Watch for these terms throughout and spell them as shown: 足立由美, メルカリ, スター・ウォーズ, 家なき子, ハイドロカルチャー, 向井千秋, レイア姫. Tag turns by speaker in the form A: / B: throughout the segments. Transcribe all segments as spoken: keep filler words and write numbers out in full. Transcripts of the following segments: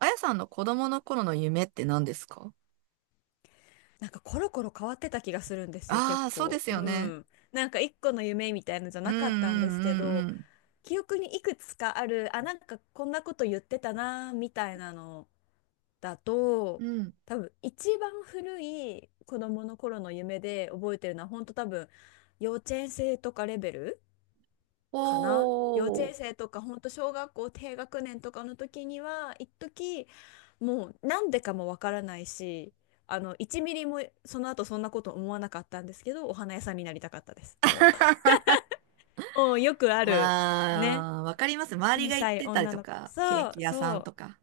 A: あやさんの子供の頃の夢って何ですか？
B: なんかコロコロ変わってた気がするんですよ、結
A: ああー、そうで
B: 構。
A: す
B: う
A: よね。
B: ん。なんか一個の夢みたいのじゃ
A: うん
B: なかったん
A: う
B: で
A: ん
B: すけ
A: う
B: ど、
A: ん
B: 記憶にいくつかある、あ、なんかこんなこと言ってたな、みたいなのだ
A: う
B: と、
A: ん。うん。
B: 多分一番古い子供の頃の夢で覚えてるのは、本当多分幼稚園生とかレベルかな。幼稚
A: おー。
B: 園生とか、本当小学校低学年とかの時には、一時もうなんでかもわからないし、あの、いちミリもその後そんなこと思わなかったんですけど、お花屋さんになりたかったです。もう、もうよくある、ね。
A: ああ、わかります。周り
B: 小
A: が行っ
B: さい
A: てたり
B: 女
A: と
B: の子。
A: か、ケー
B: そう、
A: キ屋さ
B: そ
A: ん
B: う。
A: とか。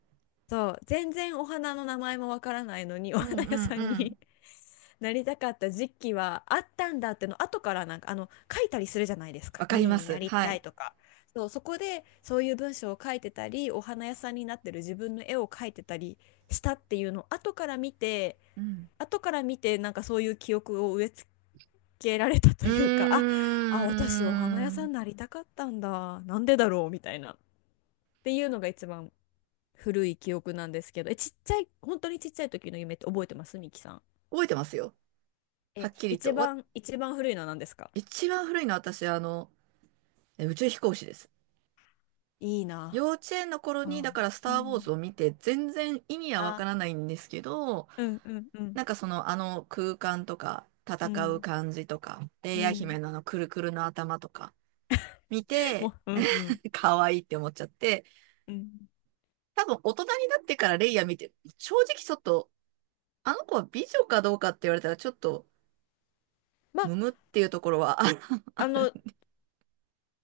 B: そう全然お花の名前もわからないのに お
A: うん
B: 花
A: う
B: 屋
A: ん
B: さん
A: うん。
B: に なりたかった時期はあったんだっての後から、なんかあの書いたりするじゃないですか、
A: わかり
B: 何
A: ま
B: に
A: す。
B: なり
A: は
B: た
A: い。
B: いとか。そう、そこでそういう文章を書いてたり、お花屋さんになってる自分の絵を描いてたりしたっていうのを後から見て、
A: うん。
B: 後から見てなんかそういう記憶を植え付けられたと
A: う
B: いうか、ああ私お花
A: ー
B: 屋さん
A: ん。
B: になりたかったんだ、なんでだろうみたいな、っていうのが一番古い記憶なんですけど、え、ちっちゃい、本当にちっちゃい時の夢って覚えてますミキさん。
A: 覚えてますよ。は
B: え、
A: っきり
B: 一
A: と。わ、
B: 番、一番古いのは何ですか？
A: 一番古いのは私、あの、え宇宙飛行士です。
B: いいな。
A: 幼稚園の頃
B: う
A: に、だか
B: ん。
A: らス
B: う
A: ター・ウォーズ
B: ん、
A: を見て、全然意味はわか
B: あ、
A: らないんですけど、
B: うんうんう
A: な
B: ん
A: んかその、あの空間とか、
B: う
A: 戦う
B: ん
A: 感じとか、レイ
B: う
A: ヤ姫
B: ん、
A: のあのくるくるの頭とか、見て、
B: もう、うんうん
A: 可愛いって思っちゃって、
B: うん。
A: 多分大人になってからレイヤ見て、正直ちょっと、あの子は美女かどうかって言われたらちょっと、
B: まあ
A: むむっていうところは、あ、
B: あの、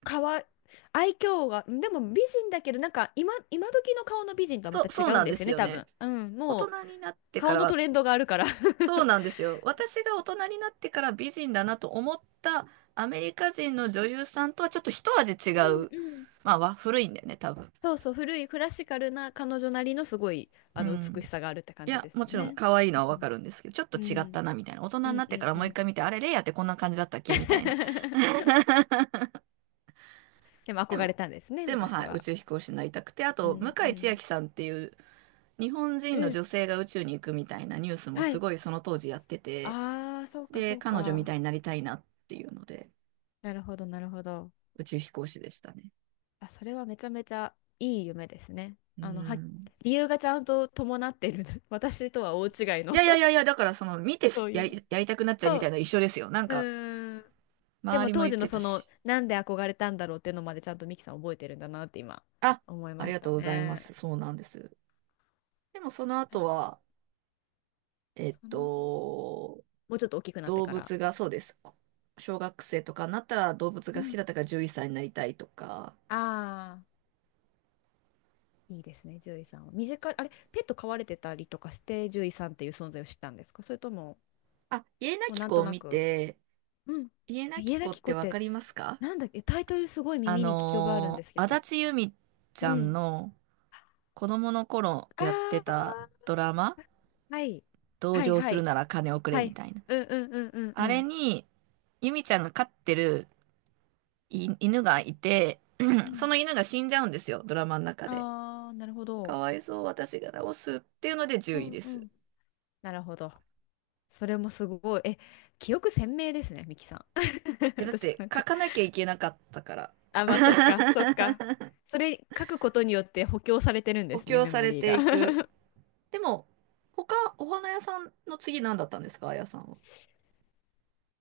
B: かわい、愛嬌がでも美人だけど、なんか今今時の顔の美人とはま
A: そ
B: た
A: う、
B: 違
A: そう
B: うん
A: なん
B: で
A: で
B: すよ
A: す
B: ね、
A: よ
B: 多
A: ね。
B: 分。うん、
A: 大
B: もう
A: 人になってか
B: 顔
A: ら
B: のト
A: は、
B: レンドがあるから。
A: そうなんで すよ。私が大人になってから美人だなと思ったアメリカ人の女優さんとはちょっと一味違
B: うん
A: う。
B: うん。
A: まあ、わ古いんだよね、多分。
B: そうそう、古いクラシカルな彼女なりのすごい
A: う
B: あの
A: ん。
B: 美しさがあるって感
A: い
B: じ
A: や、
B: です
A: も
B: よ
A: ちろん
B: ね。
A: 可愛いの
B: う
A: はわか
B: ん、
A: るんですけど、ちょっと
B: う
A: 違っ
B: ん、
A: たなみたいな。大人
B: う
A: に
B: ん、
A: なっ
B: う
A: てか
B: ん
A: ら
B: う
A: もう一回
B: ん。
A: 見て、あれ、レイヤーってこんな感じだったっけみたいな。
B: でも
A: で
B: 憧れ
A: も、
B: たんですね、
A: でも
B: 昔
A: はい、宇
B: は。
A: 宙飛行士になりたくて、あ
B: う
A: と、向
B: ん、う
A: 井千
B: ん、
A: 秋さんっていう日本人
B: う
A: の
B: ん。
A: 女性が宇宙に行くみたいなニュースも
B: は
A: す
B: い。
A: ごいその当時やってて、
B: ああ、そうか、
A: で、
B: そう
A: 彼女み
B: か。
A: たいになりたいなっていうので、
B: なるほど、なるほど。
A: 宇宙飛行士でしたね。
B: あ、それはめちゃめちゃいい夢ですね。
A: う
B: あの、は、
A: ん。
B: 理由がちゃんと伴っている。私とは大違い
A: い
B: の。
A: やいやいやいや、だからその、見 て
B: そ
A: す
B: うい
A: や
B: う。
A: り、やりたくなっちゃうみ
B: そ
A: たい
B: う。
A: な一緒ですよ。なん
B: う
A: か、
B: ーん。で
A: 周
B: も
A: りも
B: 当
A: 言っ
B: 時の
A: てた
B: その
A: し。
B: なんで憧れたんだろうっていうのまでちゃんとミキさん覚えてるんだなって今
A: あ、
B: 思い
A: あ
B: ま
A: り
B: し
A: がと
B: た
A: うございま
B: ね。
A: す。そうなんです。でもその後
B: え、
A: は、えっ
B: その、
A: と、
B: もうちょっと大きくなって
A: 動
B: から。
A: 物がそうです。こ小学生とかになったら動物
B: う
A: が好き
B: ん、
A: だったから獣医さんになりたいとか。
B: ああ、いいですね、獣医さんは。身近に、あれ、ペット飼われてたりとかして、獣医さんっていう存在を知ったんですか？それとも、
A: あ、家な
B: もう
A: き
B: なん
A: 子
B: と
A: を
B: な
A: 見
B: く、
A: て、
B: うん。
A: 家
B: え、
A: なき
B: 家な
A: 子っ
B: き子
A: て
B: っ
A: わ
B: て、
A: かりますか？
B: なんだっけ、タイトルすごい
A: あ
B: 耳に聞き覚えあるんで
A: の
B: すけ
A: ー、足
B: ど。
A: 立由美ち
B: う
A: ゃん
B: ん。
A: の子供の頃
B: あ
A: やってた
B: あ、
A: ドラマ、
B: はい。
A: 同
B: はい
A: 情
B: は
A: する
B: い。
A: なら金をくれ
B: は
A: み
B: い。
A: たいな。
B: うんうんうんうん
A: あ
B: う
A: れ
B: ん。
A: に、由美ちゃんが飼ってるい犬がいて、
B: う
A: そ
B: ん、
A: の犬が死んじゃうんですよ、ドラマの中で。
B: ああーなるほ
A: か
B: ど。
A: わいそう、私が直すっていうので10
B: う
A: 位
B: ん
A: で
B: う
A: す。
B: ん。なるほど。それもすごい。え、記憶鮮明ですね、ミキさん。
A: え、だっ
B: 私、
A: て
B: なん
A: 書
B: か、
A: かなきゃいけなかったから。
B: あ、まあ、そっか、そっか。それ書くことによって補強されてるんで
A: 補
B: すね、
A: 強
B: メ
A: さ
B: モ
A: れ
B: リー
A: て
B: が。
A: いく。でも、他、お花屋さんの次何だったんですか、あやさんは？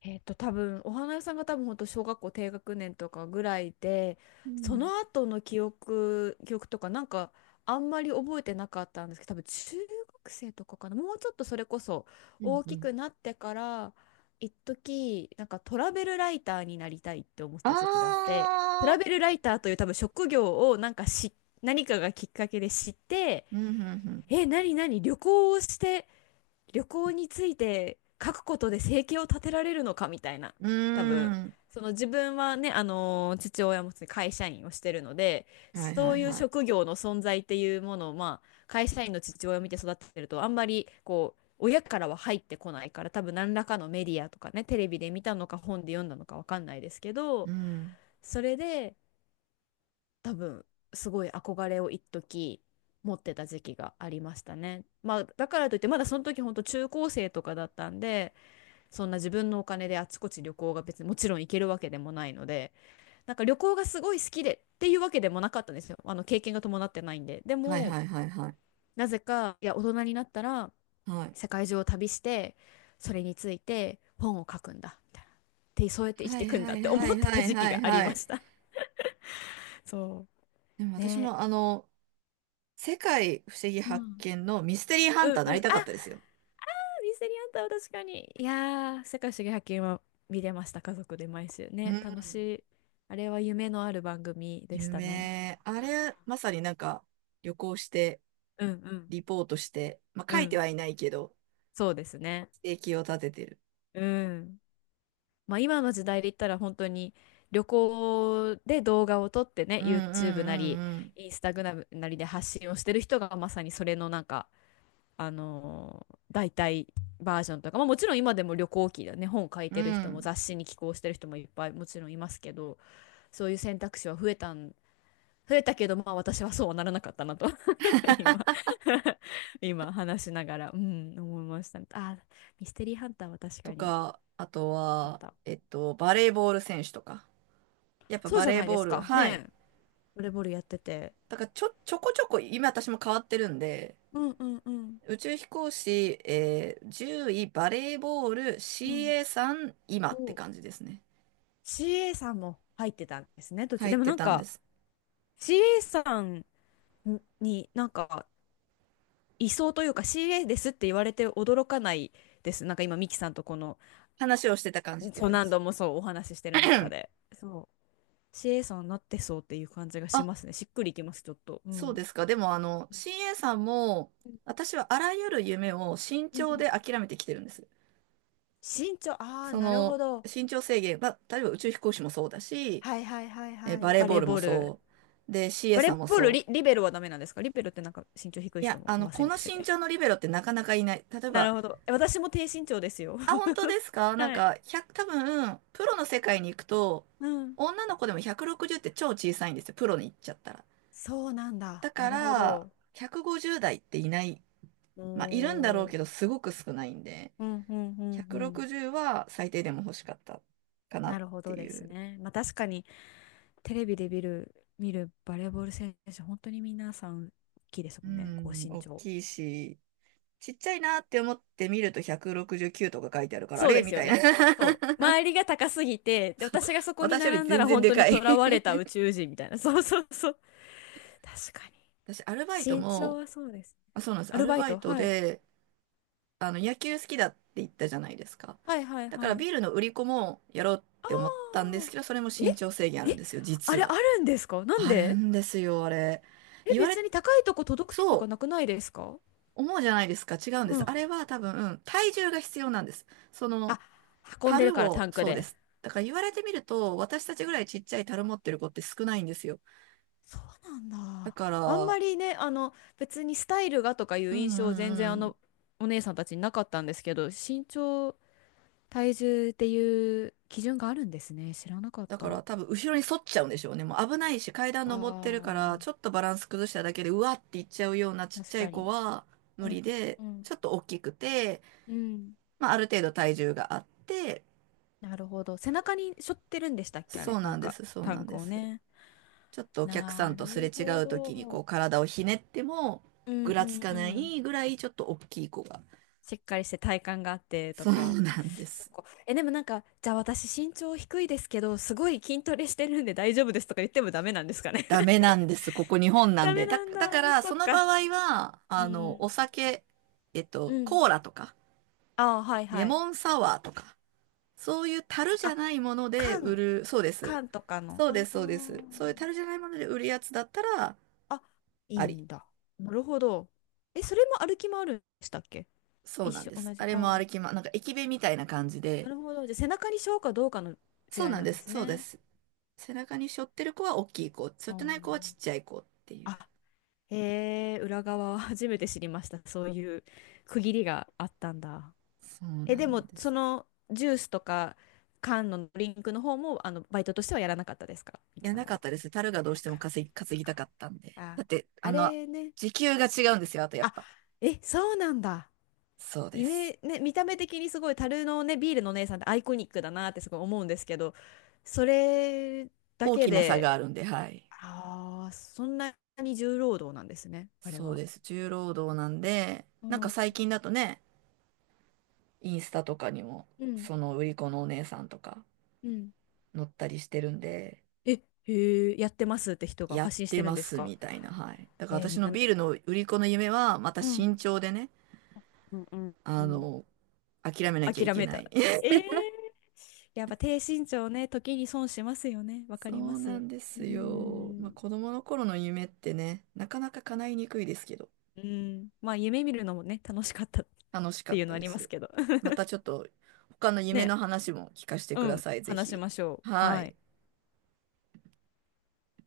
B: えっと、多分、お花屋さんが多分本当小学校低学年とかぐらいで、
A: う
B: そ
A: ん。
B: の後の記憶、記憶とか、なんかあんまり覚えてなかったんですけど、多分中学生とかかな。もうちょっとそれこそ
A: うん
B: 大
A: う
B: き
A: ん。
B: くなってから、一時、なんかトラベルライターになりたいって思って
A: あ
B: た時期があって、トラ
A: あ、
B: ベルライターという多分職業をなんかし、何かがきっかけで知って、
A: うん、うん、
B: え、何、何旅行をして、旅行について書くことで生計を立てられるのかみたいな。
A: う
B: 多分
A: ん。うーん。
B: その、自分はね、あのー父親も会社員をしてるので、
A: はい
B: そ
A: はい
B: ういう
A: はい。
B: 職業の存在っていうものを、まあ会社員の父親を見て育ってるとあんまりこう親からは入ってこないから、多分何らかのメディアとかね、テレビで見たのか本で読んだのかわかんないですけ
A: う
B: ど、
A: ん。
B: それで多分すごい憧れを一時持ってた時期がありましたね。まあだからといってまだその時本当中高生とかだったんで、そんな自分のお金であちこち旅行が別にもちろん行けるわけでもないので、なんか旅行がすごい好きでっていうわけでもなかったんですよ。あの経験が伴ってないんで。で
A: はい
B: も
A: はいはいはい。
B: なぜか、いや大人になったら
A: はい。
B: 世界中を旅してそれについて本を書くんだみたいな。でそうやって生き
A: は
B: てい
A: い
B: くん
A: は
B: だっ
A: い
B: て
A: は
B: 思っ
A: い
B: て
A: は
B: た
A: い
B: 時期
A: はい
B: があり
A: は
B: ま
A: い。
B: した。そ
A: でも
B: う。
A: 私
B: ね。
A: もあの、世界不思議
B: う
A: 発
B: ん。
A: 見のミステリーハ
B: う
A: ンタ
B: ん
A: ーな
B: うん。
A: りた
B: あ、
A: かったですよ。
B: ミステリーハンターは確かに。いやー、世界不思議発見は見れました、家族で毎週ね。楽しい。あれは夢のある番組でしたね。
A: 夢、あれ、まさになんか旅行して、
B: うんうん
A: リポートして、まあ
B: う
A: 書いて
B: ん。
A: はいないけど、
B: そうですね。
A: 生計を立ててる。
B: うん。まあ今の時代で言ったら本当に旅行で動画を撮ってね、
A: うん
B: YouTube なり、
A: うん
B: Instagram なりで発信をしてる人がまさにそれのなんか、あのー代替バージョンとか。まあ、もちろん今でも旅行記だね、本書い
A: うん
B: て
A: う
B: る
A: ん。う
B: 人も
A: ん。
B: 雑誌に寄稿してる人もいっぱいもちろんいますけど、そういう選択肢は増えたん、増えたけど、まあ私はそうはならなかったなと 今 今話しながら、うん、思いました。あ、ミステリーハンターは確
A: と
B: かに
A: か、あと
B: あっ
A: は、
B: た。
A: えっと、バレーボール選手とか。やっぱ
B: そう
A: バ
B: じゃ
A: レー
B: ないで
A: ボー
B: す
A: ル、
B: か。ね
A: はい。
B: え、ボレボールやってて。
A: だからちょ、ちょこちょこ、今私も変わってるんで、
B: うんうんうん。
A: 宇宙飛行士、えー、じゅういバレーボール
B: う
A: c
B: ん。
A: a ん今って
B: お、
A: 感じですね。
B: シーエー さんも入ってたんですね、途中。
A: 入
B: で
A: っ
B: も
A: て
B: なん
A: たんで
B: か、
A: す。
B: シーエー さんになんか、いそうというか、 シーエー ですって言われて驚かないです。なんか今、ミキさんとこの、
A: 話をしてた感じって
B: そう
A: 感じで
B: 何
A: す。
B: 度もそうお話ししてる中で。そう、シエさんなってそうっていう感じがし
A: あ
B: ますね。しっくりいきます、ちょっと。う
A: そう
B: ん。
A: ですか。でも、あの、シーエー さんも、私はあらゆる夢を慎
B: う
A: 重
B: ん。
A: で諦めてきてるんです。
B: 身長、ああ、
A: そ
B: なるほ
A: の、
B: ど。
A: 身長制限、まあ、例えば宇宙飛行士もそうだし、
B: はいはいはい
A: えー
B: は
A: バ
B: い。
A: レー
B: バ
A: ボ
B: レ
A: ー
B: ー
A: ルも
B: ボール。
A: そう。で、シーエー
B: バレ
A: さん
B: ー
A: も
B: ボール
A: そ
B: リ、
A: う。
B: リベロはダメなんですか？リベロってなんか身長低い
A: い
B: 人
A: や、
B: も
A: あ
B: い
A: の、
B: ませ
A: こ
B: ん
A: の
B: でしたっ
A: 身
B: け？
A: 長のリベロってなかなかいない。例え
B: な
A: ば、
B: るほど。え、私も低身長ですよ。
A: あ、本 当ですか？なん
B: はい。
A: か、ひゃく、多分、プロの世界に行くと、
B: うん。
A: 女の子でもひゃくろくじゅうって超小さいんですよ。プロに行っちゃったら。
B: そうなんだ。
A: だ
B: な
A: か
B: るほ
A: ら、
B: ど。
A: ひゃくごじゅう代っていない。
B: お
A: まあ、いるんだろう
B: ー、
A: けど、すごく少ないんで。
B: うんうんうんうん。
A: ひゃくろくじゅうは最低でも欲しかったかな
B: な
A: っ
B: るほ
A: て
B: どで
A: い
B: す
A: う。
B: ね。まあ確かにテレビで見る、見るバレーボール選手、本当に皆さん大きいです
A: う
B: もんね。高
A: ん、
B: 身
A: 大
B: 長。
A: きいし、ちっちゃいなって思って見るとひゃくろくじゅうきゅうとか書いてあるから、あ
B: そう
A: れ
B: で
A: み
B: すよ
A: たいな。
B: ね。そう。周りが高すぎて、で、私がそ こに
A: 私より
B: 並んだ
A: 全
B: ら
A: 然
B: 本
A: で
B: 当
A: か
B: に囚
A: い
B: われた宇宙人みたいな。そうそうそう。確かに。
A: 私、アルバイト
B: 身長
A: も、
B: はそうです。
A: あ、そうなんです。
B: ア
A: ア
B: ル
A: ル
B: バイ
A: バイ
B: ト、
A: ト
B: はい。
A: で、あの、野球好きだって言ったじゃないですか。
B: はいはい
A: だから
B: はい。
A: ビールの売り子もやろうっ
B: あ
A: て思ったんで
B: あ。
A: すけど、それも
B: え
A: 身長制限あるん
B: え、
A: ですよ、
B: あ
A: 実
B: れあ
A: は。
B: るんですか？なん
A: ある
B: で？
A: んですよ、あれ。
B: え、
A: 言わ
B: 別
A: れ、
B: に高いとこ届くとか
A: そ
B: な
A: う。
B: くないですか？
A: 思うじゃないですか。違うんで
B: う
A: す。
B: ん。
A: あれは多分、体重が必要なんです。そ
B: あ、
A: の、
B: 運んでる
A: 樽
B: からタ
A: を、
B: ンク
A: そうで
B: で。
A: す。だから言われてみると、私たちぐらいちっちゃい樽持ってる子って少ないんですよ。
B: そうなん
A: だ
B: だ。
A: か
B: あん
A: ら、
B: まりね、あの、別にスタイルがとかい
A: う
B: う
A: ん
B: 印
A: う
B: 象全然
A: んう
B: あ
A: ん。
B: の、お姉さんたちになかったんですけど、身長体重っていう基準があるんですね。知らなかっ
A: だか
B: た。
A: ら
B: あ
A: 多分、後ろに反っちゃうんでしょうね。もう危ないし、階段登ってるから、
B: あ、
A: ちょっとバランス崩しただけで、うわっていっちゃうようなちっち
B: 確
A: ゃい
B: か
A: 子
B: に。
A: は
B: う
A: 無
B: ん
A: 理で、
B: うん
A: ちょっと大きくて、
B: うん。うん、
A: まあ、ある程度体重があって、
B: なるほど。背中に背負ってるんでしたっけ、あ
A: そ
B: れ。
A: う
B: な
A: な
B: ん
A: んで
B: か、
A: す、そう
B: タ
A: な
B: ン
A: ん
B: ク
A: で
B: を
A: す。
B: ね。
A: ちょっとお客さ
B: な
A: んとすれ
B: る
A: 違
B: ほ
A: う時にこ
B: ど。
A: う体をひねっても
B: うん
A: ぐ
B: う
A: らつ
B: ん
A: か
B: う
A: な
B: ん。
A: いぐらいちょっと大きい子が。
B: しっかりして体幹があってと
A: そ
B: か。
A: うなんで
B: そ
A: す。
B: こ。え、でもなんか、じゃあ私身長低いですけど、すごい筋トレしてるんで大丈夫ですとか言ってもダメなんですかね。
A: ダメ なんです。ここ日本なん
B: ダメ
A: で。だ、
B: なん
A: だか
B: だ。
A: ら
B: そ
A: そ
B: っ
A: の場
B: か。
A: 合は、
B: う
A: あの、お
B: ん。
A: 酒、えっ
B: う
A: と、
B: ん。
A: コーラとか、
B: ああ、はい
A: レ
B: はい。
A: モンサワーとか、そういう樽じゃ
B: あ、
A: ないもので売
B: 缶
A: る、そうです。
B: 缶とかの。
A: そうで
B: あ
A: す、
B: あ。
A: そうです。そういう樽じゃないもので売るやつだったら、
B: あ、い
A: あ
B: い
A: り。
B: んだ。なるほど。え、それも歩き回るんでしたっけ？
A: そう
B: 一
A: なん
B: 緒、
A: です。
B: 同
A: あ
B: じ。
A: れ
B: あ
A: も
B: あ。
A: 歩きま、なんか駅弁みたいな感じで、
B: なるほど。じゃあ、背中にしようかどうかの違い
A: そうなん
B: なん
A: で
B: で
A: す、
B: す
A: そうで
B: ね。
A: す。背中に背負ってる子は大きい子、背
B: あ
A: 負っ
B: ー、
A: てない子はちっちゃい子っていう。
B: あ、へえ、裏側は 初めて知りました。そういう区切りがあったんだ。
A: そう
B: え、
A: な
B: で
A: ん
B: も、
A: で
B: そ
A: す。
B: のジュースとか缶のドリンクの方も、あの、バイトとしてはやらなかったですか、ミ
A: い
B: キ
A: や、
B: さ
A: な
B: ん
A: かっ
B: は。
A: たです。樽がどう
B: そ
A: し
B: っ
A: ても
B: か、
A: 稼ぎ、稼
B: そっ
A: ぎた
B: か。
A: かったんで。だ
B: あ、
A: って、あ
B: あ
A: の、
B: れね。
A: 時給が違うんですよ。あとやっ
B: あ、
A: ぱ。
B: え、そうなんだ。
A: そうで
B: イ
A: す。
B: メ、ね、見た目的にすごい樽のね、ビールのお姉さんってアイコニックだなってすごい思うんですけど、それだ
A: 大
B: け
A: きな差があ
B: で、
A: るんで、はい。
B: ああ、そんなに重労働なんですね、あれ
A: そう
B: は。
A: です。重労働なんで、
B: う
A: なんか
B: ん。
A: 最近だとね、インスタとかにも、
B: うん、
A: その売り子のお姉さんとか
B: うん。
A: 載ったりしてるんで、
B: え、へえ、やってますって人が
A: やっ
B: 発信し
A: て
B: てるん
A: ま
B: です
A: す
B: か？
A: みたいな、はい。だから
B: えー
A: 私
B: みん
A: の
B: な、
A: ビールの売り子の夢は、また
B: う
A: 慎
B: ん、
A: 重でね、
B: うん、うん、う
A: あ
B: ん。
A: の、諦めなきゃい
B: 諦
A: け
B: め
A: な
B: た。
A: い。
B: え え、やっぱ低身長ね、時に損しますよね。わか
A: そ
B: りま
A: うな
B: す。
A: んで
B: う
A: すよ。まあ、
B: ん。
A: 子供の頃の夢ってね、なかなか叶いにくいですけど、
B: うん。まあ、夢見るのもね、楽しかったっ
A: 楽しか
B: て
A: っ
B: いう
A: た
B: のあ
A: で
B: ります
A: す。
B: けど。
A: また ちょっと他の夢
B: ね、
A: の話も聞かせてく
B: う
A: だ
B: ん、
A: さい、ぜ
B: 話し
A: ひ。
B: ましょう。
A: は
B: はい。
A: い。